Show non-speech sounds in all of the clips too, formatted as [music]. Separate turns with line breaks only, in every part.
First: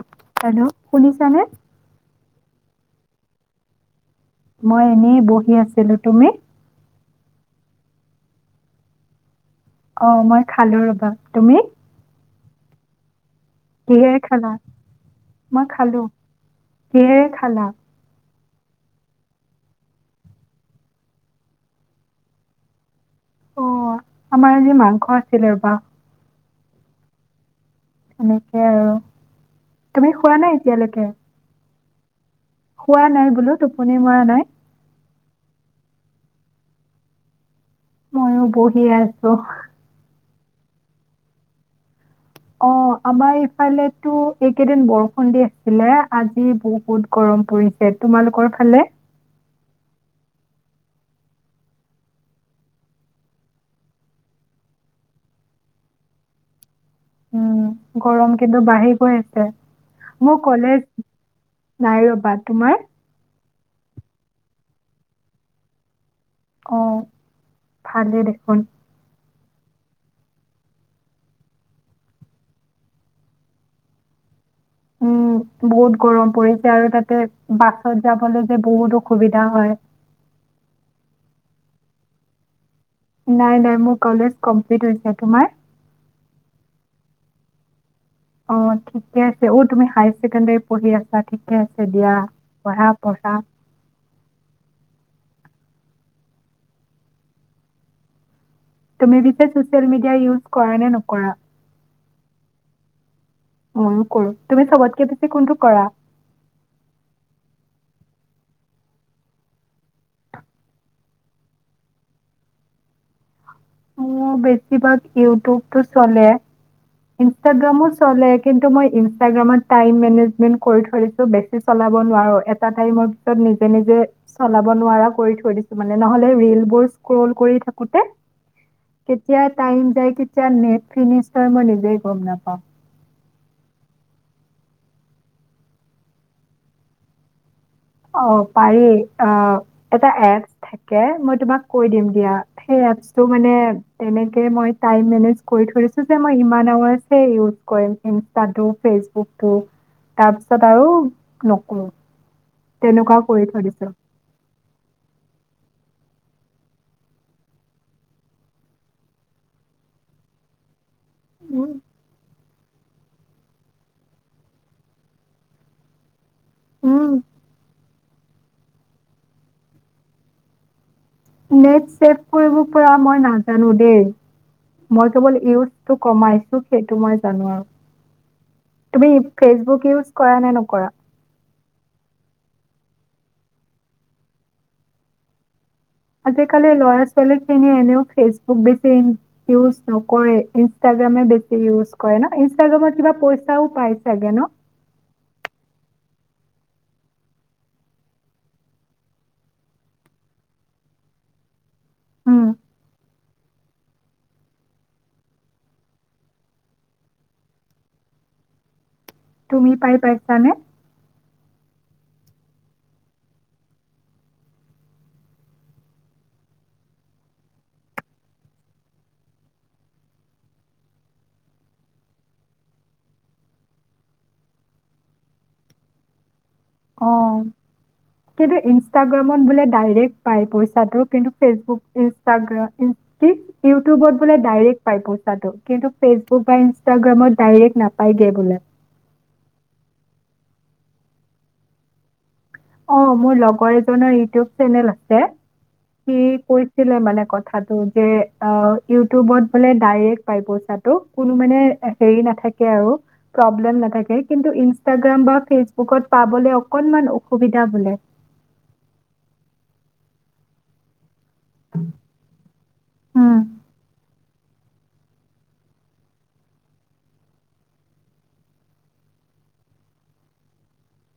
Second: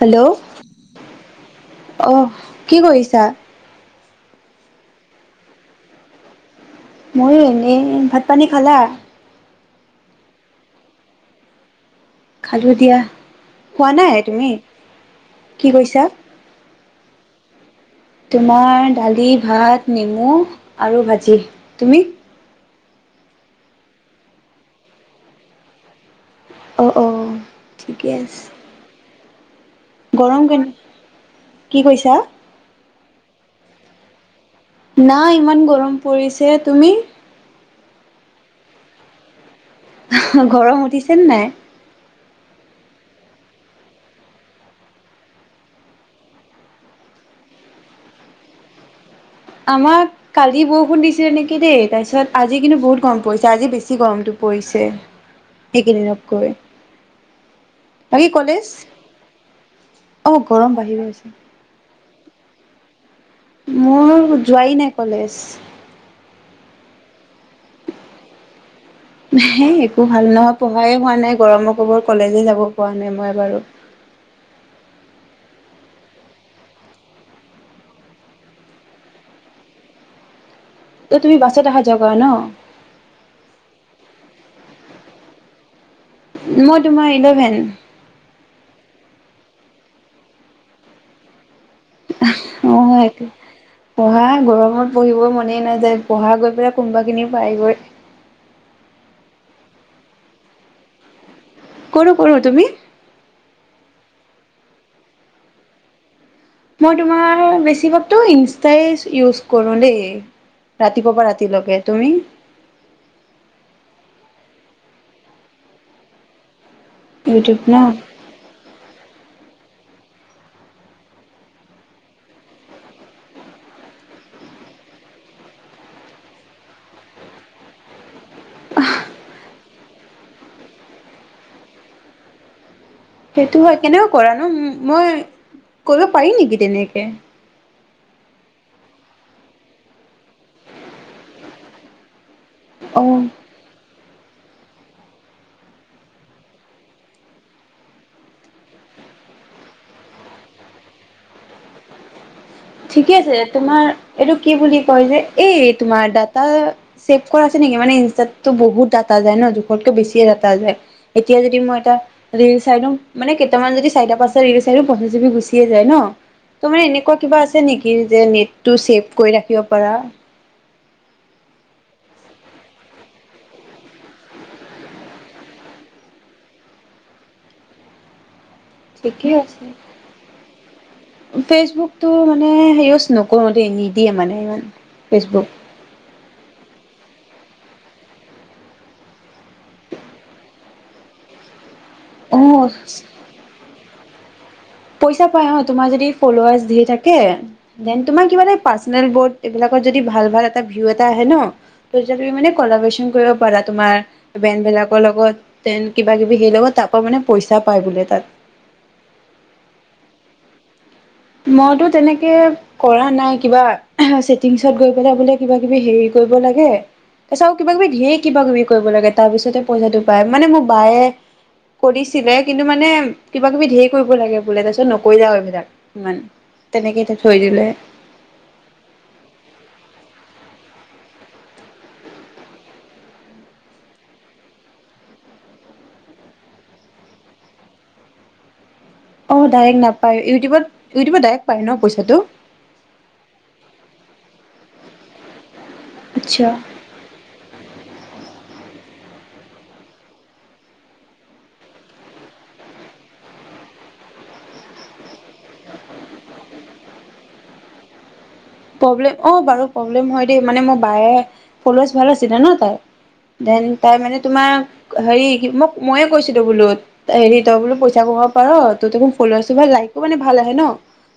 Hello অহ। কি কৰিছা।
মই এনেই বহি আছিলো তুমি।
ময়ো এনেই, ভাত পানী খালা।
অ মই খালো ৰবা তুমি।
খাজো দিয়া। খোৱা নাই
কিহেৰে
তুমি?
খালা,
কি
মই
কৈছা?
খালো, কি খালা। খলা [unintelligible]
তোমাৰ, দালি ভাত নেমু আৰু ভাজি তুমি।
অঁ আমাৰ আজি মাংস আছিলে বা।
অঁ অঁ।
সেনেকে আৰু। তুমি খোৱা
গৰম
নাই
কেনে
এতিয়ালৈকে।
কি কৈছা।
হোৱা নাই বোলো, টোপনি মৰা নাই।
না ইমান গৰম পৰিছে, তুমি।
ময়ো বহি আছো।
গৰম উঠিছে নে নাই।
অঁ আমাৰ ইফালো তো এইকেইদিন বৰষুণ দি আছিলে, আজি বহুত গৰম পৰিছে তোমালোকৰ ফালে।
আমাক কালি বৰষুণ দিছিলে নেকি দেই, তাৰপিছত আজি কিন্তু বহুত গৰম পৰিছে আজি বেছি গৰমটো পৰিছে সেইকেইদিনতকৈ।
উম গৰম কিন্তু বাঢ়ি গৈ আছে,
অ
মোৰ
গৰম
কলেজ
বাঢ়ি গৈছে।
নাই। তোমাৰ।
মোৰ যোৱাই নাই কলেজ।
অঁ ভালেই দেখোন।
একো ভাল নহয় পঢ়াই হোৱা নাই গৰমৰ কলেজে যাব পৰা নাই মই বাৰু।
উম বহুত গৰম পৰিছে আৰু তাতে, বাছত যাবলৈ যে বহুত অসুবিধা হয়।
এই তুমি বাছত অহা যোৱা কৰা ন।
নাই নাই মোৰ কলেজ কমপ্লিট হৈছে তোমাৰ।
মই তোমাৰ ইলেভেন।
অঁ ঠিকে আছে, অঁ তুমি হায়াৰ ছেকেণ্ডাৰী পঢ়ি আছা। আছে দিয়া
অ
পঢ়া
সটো
পঢ়া
পঢ়া গৰমত পঢ়িব মন [unintelligible] মনেই নাযায় পঢ়া গৈ পেলাই কোনোবা খিনি পাইগৈ।
তুমি পিছে চচিয়েল মেডিয়া ইউজ কৰা নে নকৰা?
কৰো কৰো, তুমি?
মইয়ো কৰো, তুমি চবতকে বেছি কোনটো কৰা?
মই তোমাৰ, বেছিভাগতো ইনষ্টাই ইউজ কৰোঁ দেই ৰাতিপুৱা পৰা ৰাতিলৈকে, তুমি?
মোৰ বেছিভাগ ইউটিউব টো চলে।
ইউটিউব ন?
ইনষ্টাগ্ৰামো চলে। কিন্তু মই ইনচ ইনষ্টাগ্ৰামত টাইম মেনেজমেণ্ট কৰি থৈছোঁ, বেছি চলাব নোৱাৰোঁ এটা টাইমৰ পাছত নিজেই নিজেই চলাব নোৱাৰা কৰি থৈ দিছোঁ মানে, নহ'লে ৰীলবোৰ স্ক্ৰ'ল কৰি থাকোঁতে কেতিয়া টাইম যায়, কেতিয়া নেট ফিনিচ হয়, মই নিজেই গম নাপাওঁ।
সেইটো হয় কেনেকৈ কৰা ন?, মই কৰিব পাৰি নেকি তেনেকে?
অঁ পাৰি, অঁ এটা এপ্ছ থাকে মই তোমাক কৈ দিম দিয়া। হেই এপ্ছটো
অ
মানে তেনেকে মই টাইম মেনেজ কৰি থৈছোঁ যে মই ইমান আৱাৰ্চ হে ইউজ কৰিম, ইনষ্টাটো, ফেচবুকটো, তাৰপিছত আৰু নকৰো।
ঠিকে আছে তোমাৰ এইটো কি বুলি কয় যে, এই তোমাৰ ডাটা ছেভ কৰাছে নেকি? মানে ইনষ্টাতটো বহুত ডাটা যায় ন, জোখতকৈ বেছিয়ে ডাটা যায়। এতিয়া যদি
উম,
মই এটা ৰিল চাইডো, মানে কেইটামান যদি চাৰিটা পাচ ৰিল চাইডো, পচিছ জিবি গুচিয়ে যায় ন? তুমি
উম,
এনেকুৱা কিবা আ [unintelligible] যে নেটটো ছেভ কৰি ৰাখিব পাৰা।
নেট চেভ কৰিব পৰা মই নাজানো দেই, মই কেৱল ইউজটো কমাইছোঁ, সেইটো মই জানোঁ আৰু। তুমি
থিকেই আছে,
ফেচবুক ইউজ কৰা নে নকৰা
ফেচবুকটো মানে ইউছ নকৰোঁ দেই নিদিয়ে মানে ইমান, ফেচবুক!
আজি কালি ল'ৰা ছোৱালীখিনিও এনেও বেছি ফেচবুক ইউজ নকৰে ইনষ্টাগ্ৰাম হে বেছি ইউজ কৰে ন?
অ
ইনষ্টাগ্ৰামত কিবা পইচাও পাই চাগে ন?
পইচা পাই অ, তোমাৰ যদি ফল'ৱাৰ্ছ ধেৰ থাকে দেন তোমাৰ কিবা এটা পাৰ্ছনেল বৰ্ড এইবিলাকত যদি ভাল ভাল এটা ভিও আহে ন
উম,
[unintelligible] ক'লাবৰচেন কৰিব পাৰা তোমাৰ বেনবিলাকৰ লগত। দেন কিবা কিবি, সেই লগত আক' মানে পইচা পায় বোলে তাত।
তুমি পাই পাইছানে?
মইতো তেনেকে কৰা নাই, কিবা ছেটিংছত গৈ পেলাই বোলে কিবা কিবি হেৰি কৰিব লাগে, তাৰপিছত কিবা কিবি ধেৰ কিবা কিবি কৰিব লাগে, তাৰপিছতে পইচাটো পায় মানে মোক বায়ে কৰিছিলে কিন্তু মানে কিবা কিবি ধেৰ কৰিব লাগে বোলে, তাৰ পিছত নকৰিলে আৰু এইবিলাক। ইমান তেনেকে
অ
থৈ দিলে
কিন্তু ইনষ্টাগ্ৰামত বোলে ডাইৰেক্ট পাই পই তাতো কিন্তু ফেচবুক ইনষ্টাগ্ৰা ইন্চ কি! ইউটিউবত বোলে ডাইৰেক্ট পাই পইচাটো কিন্তু ফেচবুক বা ইনাগ্ৰামত ডাইৰেক্ট নাপায়গে বোলে।
অ ডাইৰেক্ট নাপায়, ইউটিউবত ইউটিউবত ডাইৰেক্ট পায় ন পইচাটো?
অ মোৰ লগৰ এজনৰ ইউটিউব চেনেল আছে সি
আচ্ছা
কৈছিলে মানে কথাটো যে অঁ ইউটিউবত বোলে ডাইৰেক্ট পাই পইচাটো কোনো মানে হেৰি নাথাকে আৰু প্ৰব্লেম নাথাকে কিন্তু ইনষ্টাগ্ৰাম বা ফেচবুকত পাবলে অকনমান অ এয়া বোলে।
প্ৰব্লেম অঁ বাৰু প্ৰব্লেম হয় দেই মানে মোৰ বায়ে ফলুৱাচ ভাল আছিলে ন তাই,
উম,
দেন তাই মানে তোমাক হেৰি মোক ময়ে কৈছিলো বোলো হেৰি তই বোলো পইচা কব পাৰ ত দেখ ফুল বাছিব লাইকো মানে ভাল আহে ন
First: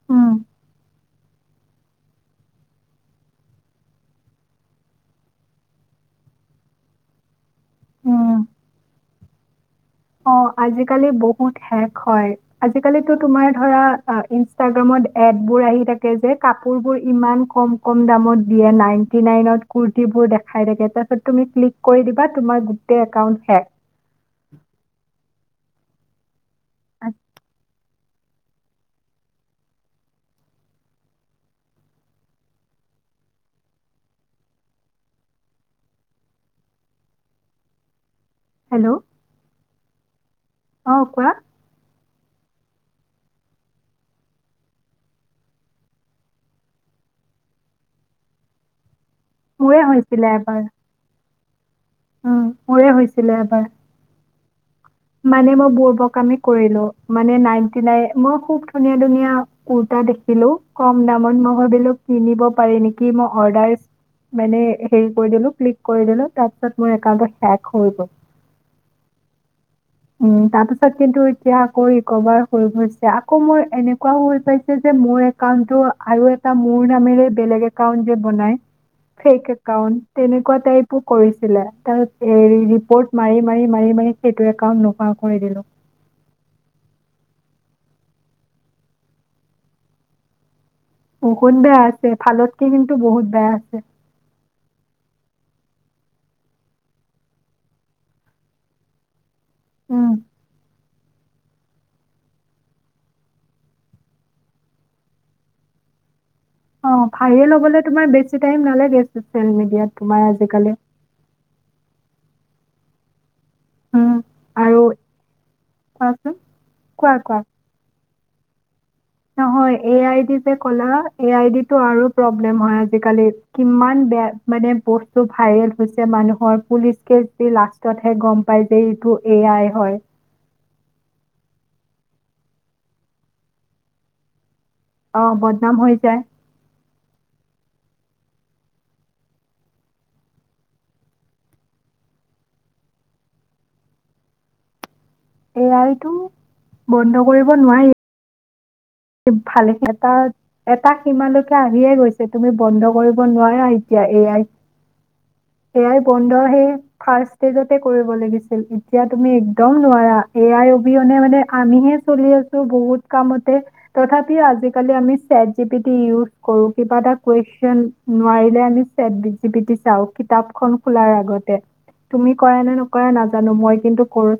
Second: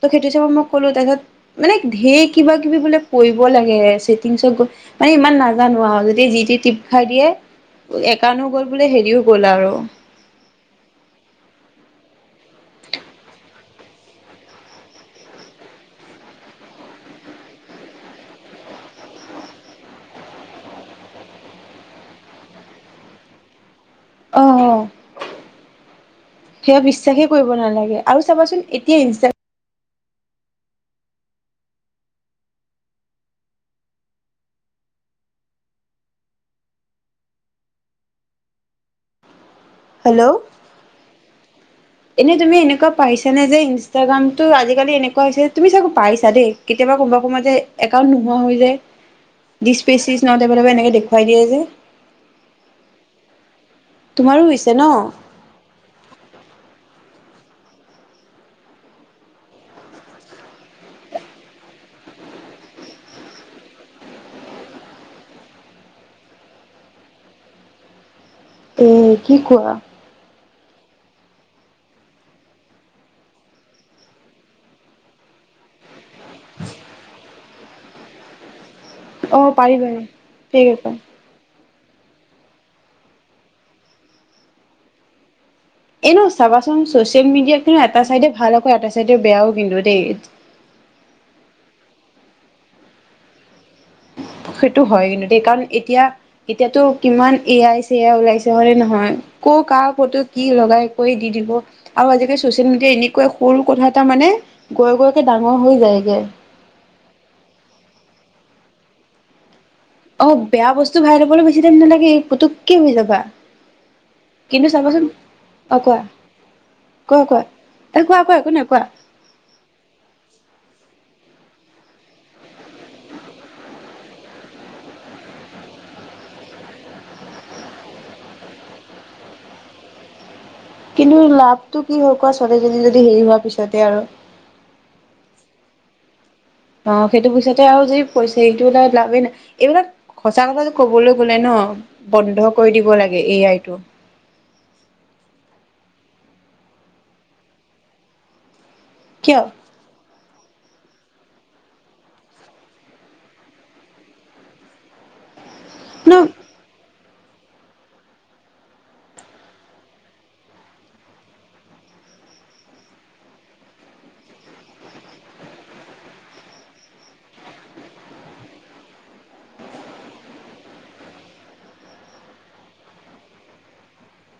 ত খেতি
উম,
চাবত মই ক'লো তেত মানে ঢেঁক, কিবা -কিবি বোলে কৰিব লাগে। ছেটিংচ ত গৈ মানে ইমান নাজানো আৰু যদি যিতি টিপ খাই দিয়ে। একাঁউনো কৰি বোলে হেৰিও, গ'ল আৰু,
অহ ', আজিকালি টো বহুত হেক হয়, আজিকালিটো তোমাৰ ধৰা ইনষ্টাগ্ৰামত এদবোৰ আহি থাকে যে, কাপোৰবোৰ ইমান কম - কম দামত দিয়ে নাইন্তি - নাইনত কুৰ্তিবোৰ দেখাই থাকে তাতে তুমি ক্লিক কৰি দিবা, তোমাৰ গোটেই একাউণ্ট হেক।
অহ ', অহ', সেয়া বিশ্বাসে কৰিব নালাগে। আৰু চাবাচোন এতিয়া ইনষ্ট্ৰাগ্ৰা,
হেল্ল',
হেল্ল',
অহ ', কোৱা।
এনে তুমি এনেকুৱা পাইছা নে যে, ইনষ্টাগ্ৰামতটো আজিকালি এনেকুৱা হৈছে তুমি চাগে পাইছা দেই, কেতিয়াবা কোনোবা- -কোনবা যে একাউণ্ট নোহোৱা হৈ যায়।
মোৰে
ডিচ-পেজ-
হৈছিলে
ইজ নট
এবাৰ
অভেলেবল এনেকে দেখুৱাই দিয়ে। এ',
উম', মোৰে হৈছিলে এবাৰ।
তোমাৰো হৈছে? ন
মানে মই বুৰ্বক কামে কৰিলো। মানে নাইণ্টি নাইন, খুব ধুনীয়া- ধুনীয়া কুৰ্তা দেখিলোঁ কম দামত, মই ভাবিলোঁ কিনিব পাৰি নেকি, মই অৰ্ডাৰ হেই কৰি দিলোঁ, মানে ক্লিক কৰি দিলোঁ একাউণ্টতো হেক হৈ গল।
এ', কি কোৱা, -
তাৰ পিছত কিন্তু এতিয়া আকৌ ৰিকভাৰ হৈ গৈছে। আকৌ মোৰ এনেকুৱা হৈ পাইছে যে, মোৰ একাউণ্টটো, আৰু এটা মোৰ নামেৰে বেলেগ এ, '- একাউণ্ট যে বনাই।
অ
ফেক
পাৰি পাৰি
একাউন্ট, তেনেকুৱা
ঠিক আছে
টাইপো কৰিছিলে। তাৰ এ', ৰিপৰ্ট মাৰি -মাৰি - মাৰি -মাৰি সেইটোৱে, কাম নকৰা কৰি দিলো।
এ', ন', চাবাচোন চচিয়েল- মিডিয়াত কিন্তু এটা চাইডে ভাল আকৌ এটা চাইডে বেয়াও কিন্তু দেই।
বহুত বেয়া আছে, ভালতকে কিন্তু বহুত বেয়া আছে।
সেইটো হয় কিন্তু দেই, কাৰণ এতিয়া- -এতিয়াতো কিমান এ-আই- চে- আই ওলাইছে হয়নে নহয়? ক', - কাৰ
উম,
ফটো কি লগাই, - কৰি দি দিব আৰু আজিকালি চচিয়েল- -মিডিয়া এনেকুৱা সৰু কথা এটা মানে গৈ- -গৈকে ডাঙৰ হৈ যায়গে।
অ', ভাইৰেল হ'বলৈ তোমাৰ বেছি টাইম নালাগে চচিয়েল -মিডিয়াত। তোমাৰ
অ',
আজিকালি।
বেয়া বস্তু ভাইৰেল হবলৈ বেছি টাইম নালাগে। পুটুককে হৈ যাবা।
উম,
কিন্তু
আৰু
চাবচোন, অ', -ক- ক
কোৱাচোন,
তা, কোৱা- কোৱা একো নাই কোৱা?
নহই এ- আই- দি যে কলা, এ- আই- দি টো আৰু প্ৰব্লেম হয় আজি কালি। কিমান বেয়া মানে বস্তু ভাইৰেল হৈছে মানুহৰ, পলিচ কেছ দি লাষ্টত হে গম পায় যে এইটো এ- আই- হয়।
কিন্তু লাভটো কি হয় কোৱা? ছোৱালীজনী যদি হেৰি হোৱাৰ পিছতে আৰু,
অহ ', বদনাম হৈ যায়।
অ', সেইটো পিছতে আৰু যি পইছে সেইটো লাভেই নাই, এইবিলাক সঁচা কথাটো কবলৈ গলে ন', বন্ধ কৰি দিব লাগে এ- আইটো।
এ- আই-টো বন্ধ কৰিব নোৱাৰি।
কিয়
ভালে কেইটা এটা সীমালৈকে আহিয়ে গৈছে তুমি বন্ধ কৰিব নোৱাৰা এতিয়া এয়াই। এ আই
ন
বন্ধ সেই। ফাৰ্ষ ষ্টেজতে কৰিব লাগিছিল, এতিয়া তুমি একদম নোৱাৰা। এ আই অবিহনে মানে আমিহে চলি আছো বহুত কামতে তথাপি আজি কালি আমি set G P T use কৰো, কিবা এটা কুৱেচন নোৱাৰিলে আমি চেট জি পি টি চাও, কিতাপ খন খোলাৰ আগতে তুমি কৰা নে নকৰা নাজানো? মই কিন্তু কৰো।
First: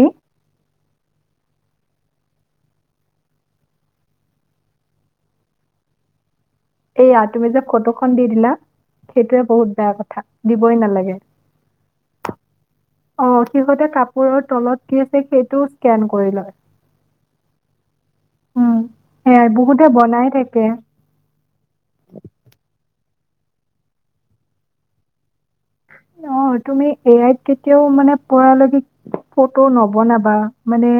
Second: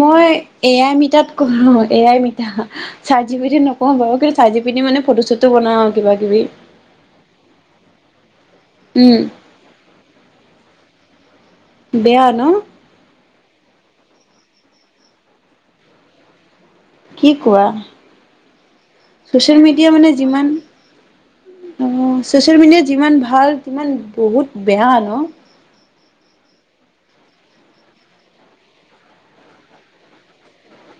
মই এ এ আই মিটাত কৰোঁ A I me chat GPT নকৰোঁ বাৰু কিন্তু চাত জীপিতি মানে ফটো চটো বনাও আও কিবা কিবি।
এয়া তুমি যে ফটোখন দি দিলা
উম
সেইটোয়ে বহুত বেয়া কথা। দিবই নালাগে।
বেয়া ন?
অ' সিহতে কাপোৰৰ তলত কি আছে সেইটোও স্কেন কৰি লয়।
কি কোৱা?
উম সেয়াই
চচিয়েল মিডিয়া
বহুতে
মানে
বনাই
যিমান,
থাকে
অ' চচিয়েল মিডিয়াত যিমান ভাল সিমান বহুত বেয়া ন'?
অ' তুমি এ আইত কেতিয়াও মানে [inaudible] ফটো নবনাবা মানে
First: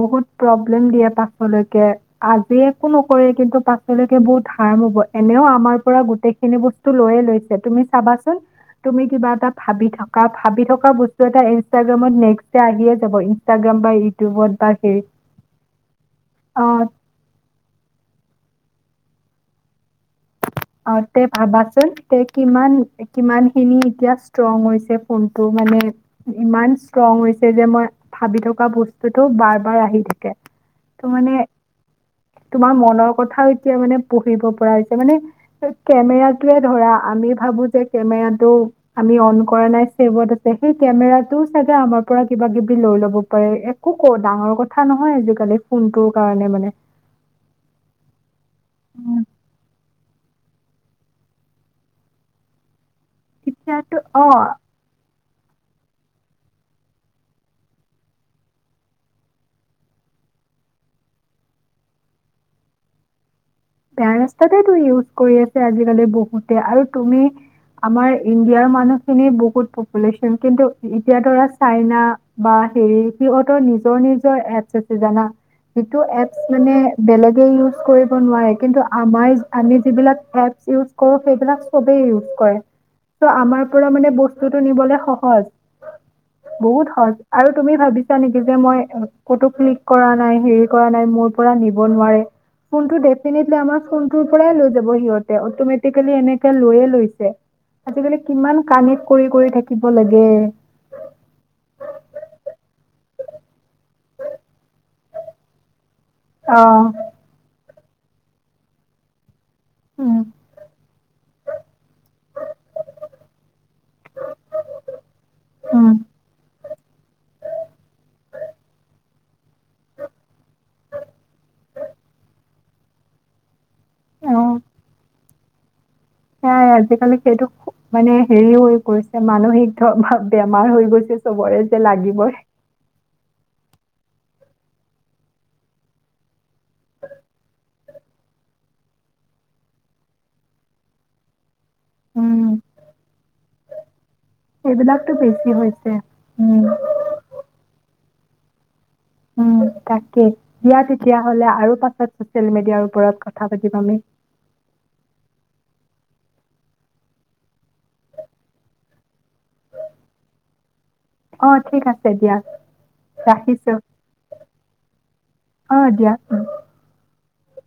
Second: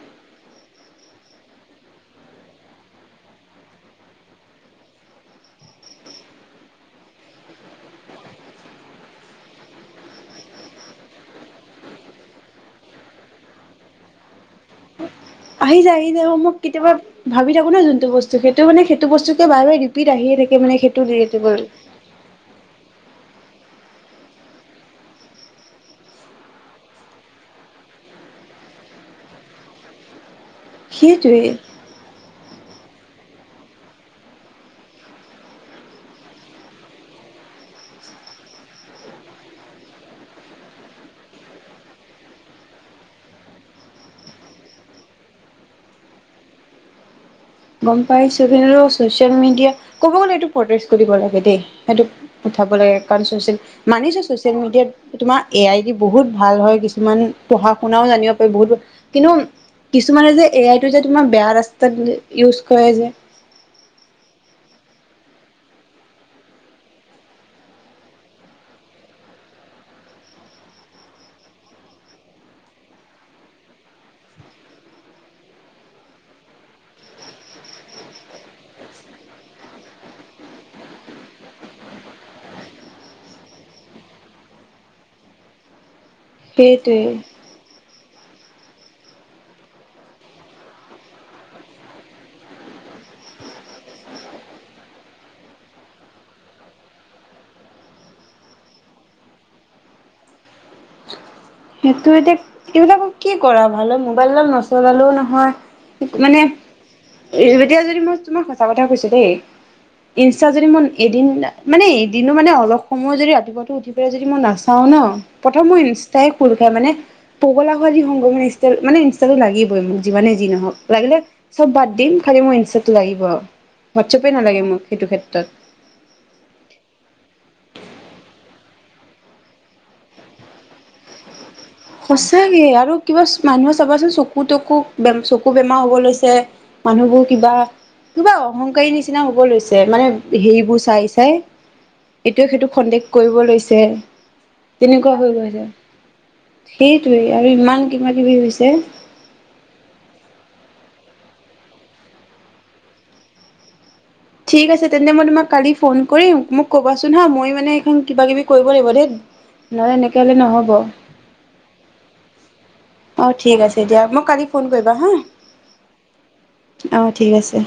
বহুত প্ৰব্লেম দিয়ে পাছলৈকে। আজি একো নকৰে কিন্তু পাছলৈকে বহুত হাৰ্ম হব। এনেও আমাৰ পৰা গোটেইখিনি বস্তু লৈয়ে লৈছে তুমি চাবাচোন। তুমি কিবা এটা ভাবি থাকা। ভাবি থকা থকা বস্তু এটা ইনষ্টগ্ৰামত নেক্স আহিয়ে যাব ইনষ্টাগ্ৰাম বা ইউটিউবত বা
আহি যায় আহি যায় মই
অ
কেতিয়াবা ভাবি থাকো ন যোনটো বস্তু ত সেইটো মানে সেইটো বস্তুে বাৰ ৰিপিট আহিয়ে থাকে। মানে সেইটো
অ' তে
ৰিলেটেবল
ভাবাচোন তে কিমান? কিমানখিনি এতিয়া ষ্ট্ৰং হৈছে ফোনটো মানে ইমান ষ্ট্ৰং হৈছে যে মই ভাবি থকা বস্তুতটো বাৰ- বাৰ আহি থাকে। ত মানে
সেইটোৱে
তোমাৰ মনৰ কথা এতিয়া মানে পঢ়িব পৰা হৈছে, মানে কেমেৰাটোৱে ধৰা আমি ভাবো যে কেমেৰাটো আমি অন কৰা নাই চছেভত আছে, সেই কেমেৰাটোও চাগে আমাৰ পৰা কিবা কিবি লৈ লব পাৰে, একো ক ডাঙৰ কথা নহয় আজিকালি ফোনটোৰ কাৰণে মানে।
গম পাইছো। [unintelligible]
উম,
ছ'চিয়েল মিডিয়া ক'ব গ'লে এইটো প্ৰতেষ্ট কৰিব লাগে দেই সেইটো উঠাব লাগে। [inaudible] ছচিয়েল
তেতিয়াতো
মানিছো
অ
ছ'চিয়েল মিডিয়াত তোমাৰ এ আই দি বহুত ভাল হয়। কিছুমান পঢ়া শুনাও জানিব পাৰি বহুত কিন্তু কিছুমানে যে এ আইটো যে তোমাৰ বেয়া ৰাস্তাত ইউজ কৰে যে
বেয়া ৰাস্তাতে টো ইউজ কৰি আছে আজিকালি বহুতে। আৰু তুমি আমাৰ ইণ্ডিয়াৰ মানুহখিনি বহুত পপুলেশ্যন কিন্তু এতিয়া ধৰা চাইনা বা হেৰি সিহঁতৰ নিজৰ নিজৰ এপচ আছে জানা যিটো এপছ মানে বেলেগে ইউজ কৰিব নোৱাৰে। কিন্তু আমাৰ আমি যিবিলাক এপছ ইউচ্ কৰোঁ, সেইবিলাক চৱেই ইয়ুজ কৰে। ত আমাৰ পৰা মানে বস্তুটো নিবলে সহজ। বহুত
সেইটোৱে
সহজ আৰু তুমি ভাবিছা নিকি যে মই কটো ক্লিক কৰা নাই হেৰী কৰা নাই মোৰ পৰা নিব নোৱাৰে। কোনটো ডেট [inaudible] ফোনটো পৰাই লৈ যাব সিহঁতে অতমেটিকেলি লৈয়ে লৈছে। আজি কালি কিমান কানেক্ট কৰি কৰি থাকিব লাগে।
সেইটো এতিয়া এই বিলাকক কি কৰা ভাল হয় মোবাইলডাল নচলালেও নহয়। মানে
অ
এই, এতিয়া যদি মই তোমাক সঁচা কথা কৈছো দেই।
উম
ইনষ্টা যদি মই এদিন মানে এদিনো মানে অলপ সময় যদি ৰাতিপুৱাটো উঠি পেলাই যদি মই নাচাও ন প্ৰথম মই
উম
ইনষ্টাই মানে পগলা খোৱালি সংগ মানে ই মানে ইনষ্টাটো লাগিবই মোক যিমানে যি নহওক লাগিলে চব বাদ দিম খালি মোৰ ইনষ্টাটো লাগিব আৰু হোৱাটছএপে
অ
নালাগে মোক সেইটো ক্ষেত্ৰত।
সেয়াই আজিকালি সেইটো মানে হেৰি হৈ গৈছে মানসিক ধ বা বেমাৰ হৈ গৈছে চবৰে। যে লাগিবই
সঁচাকে আৰু কিবা মানুহে চাবাচোন চকো। চকু তকু চকু বেমাৰ হ'ব লৈছে মানুহবোৰ কিবা কিবা অহংকাৰী নিচিনা হব লৈছে মানে হেৰিবোৰ চাই চাই। এইটোৱে
উম
সেইটো সন্দেহ কৰিব লৈছে
সেইবিলাকতো
তেনেকুৱা হৈ
বেছি
গৈছে।
হৈছে উম
সেইটোৱে আৰু ইমান কিবা কিবি হৈছে।
উম তাকে ইয়াত তেতিয়া হ'লে আৰু পাছত চচিয়েল মিডিয়াৰ ওপৰত কথা পাতিম আমি।
ঠিক আছে তেন্তে মই তোমাক কালি ফোন কৰিম মোক ক'বাচোন হা মই মানে সখন কিবা কিবি কৰিব লাগিব দেই নহ'লে এনেকে হ'লে নহ'ব।
অ ঠিক আছে দিয়া
অ' ঠিক
ৰাখিছো
আছে দিয়া মোক কালি ফোন কৰিবা হা
আহ দিয়া।
অ' ঠিক আছে।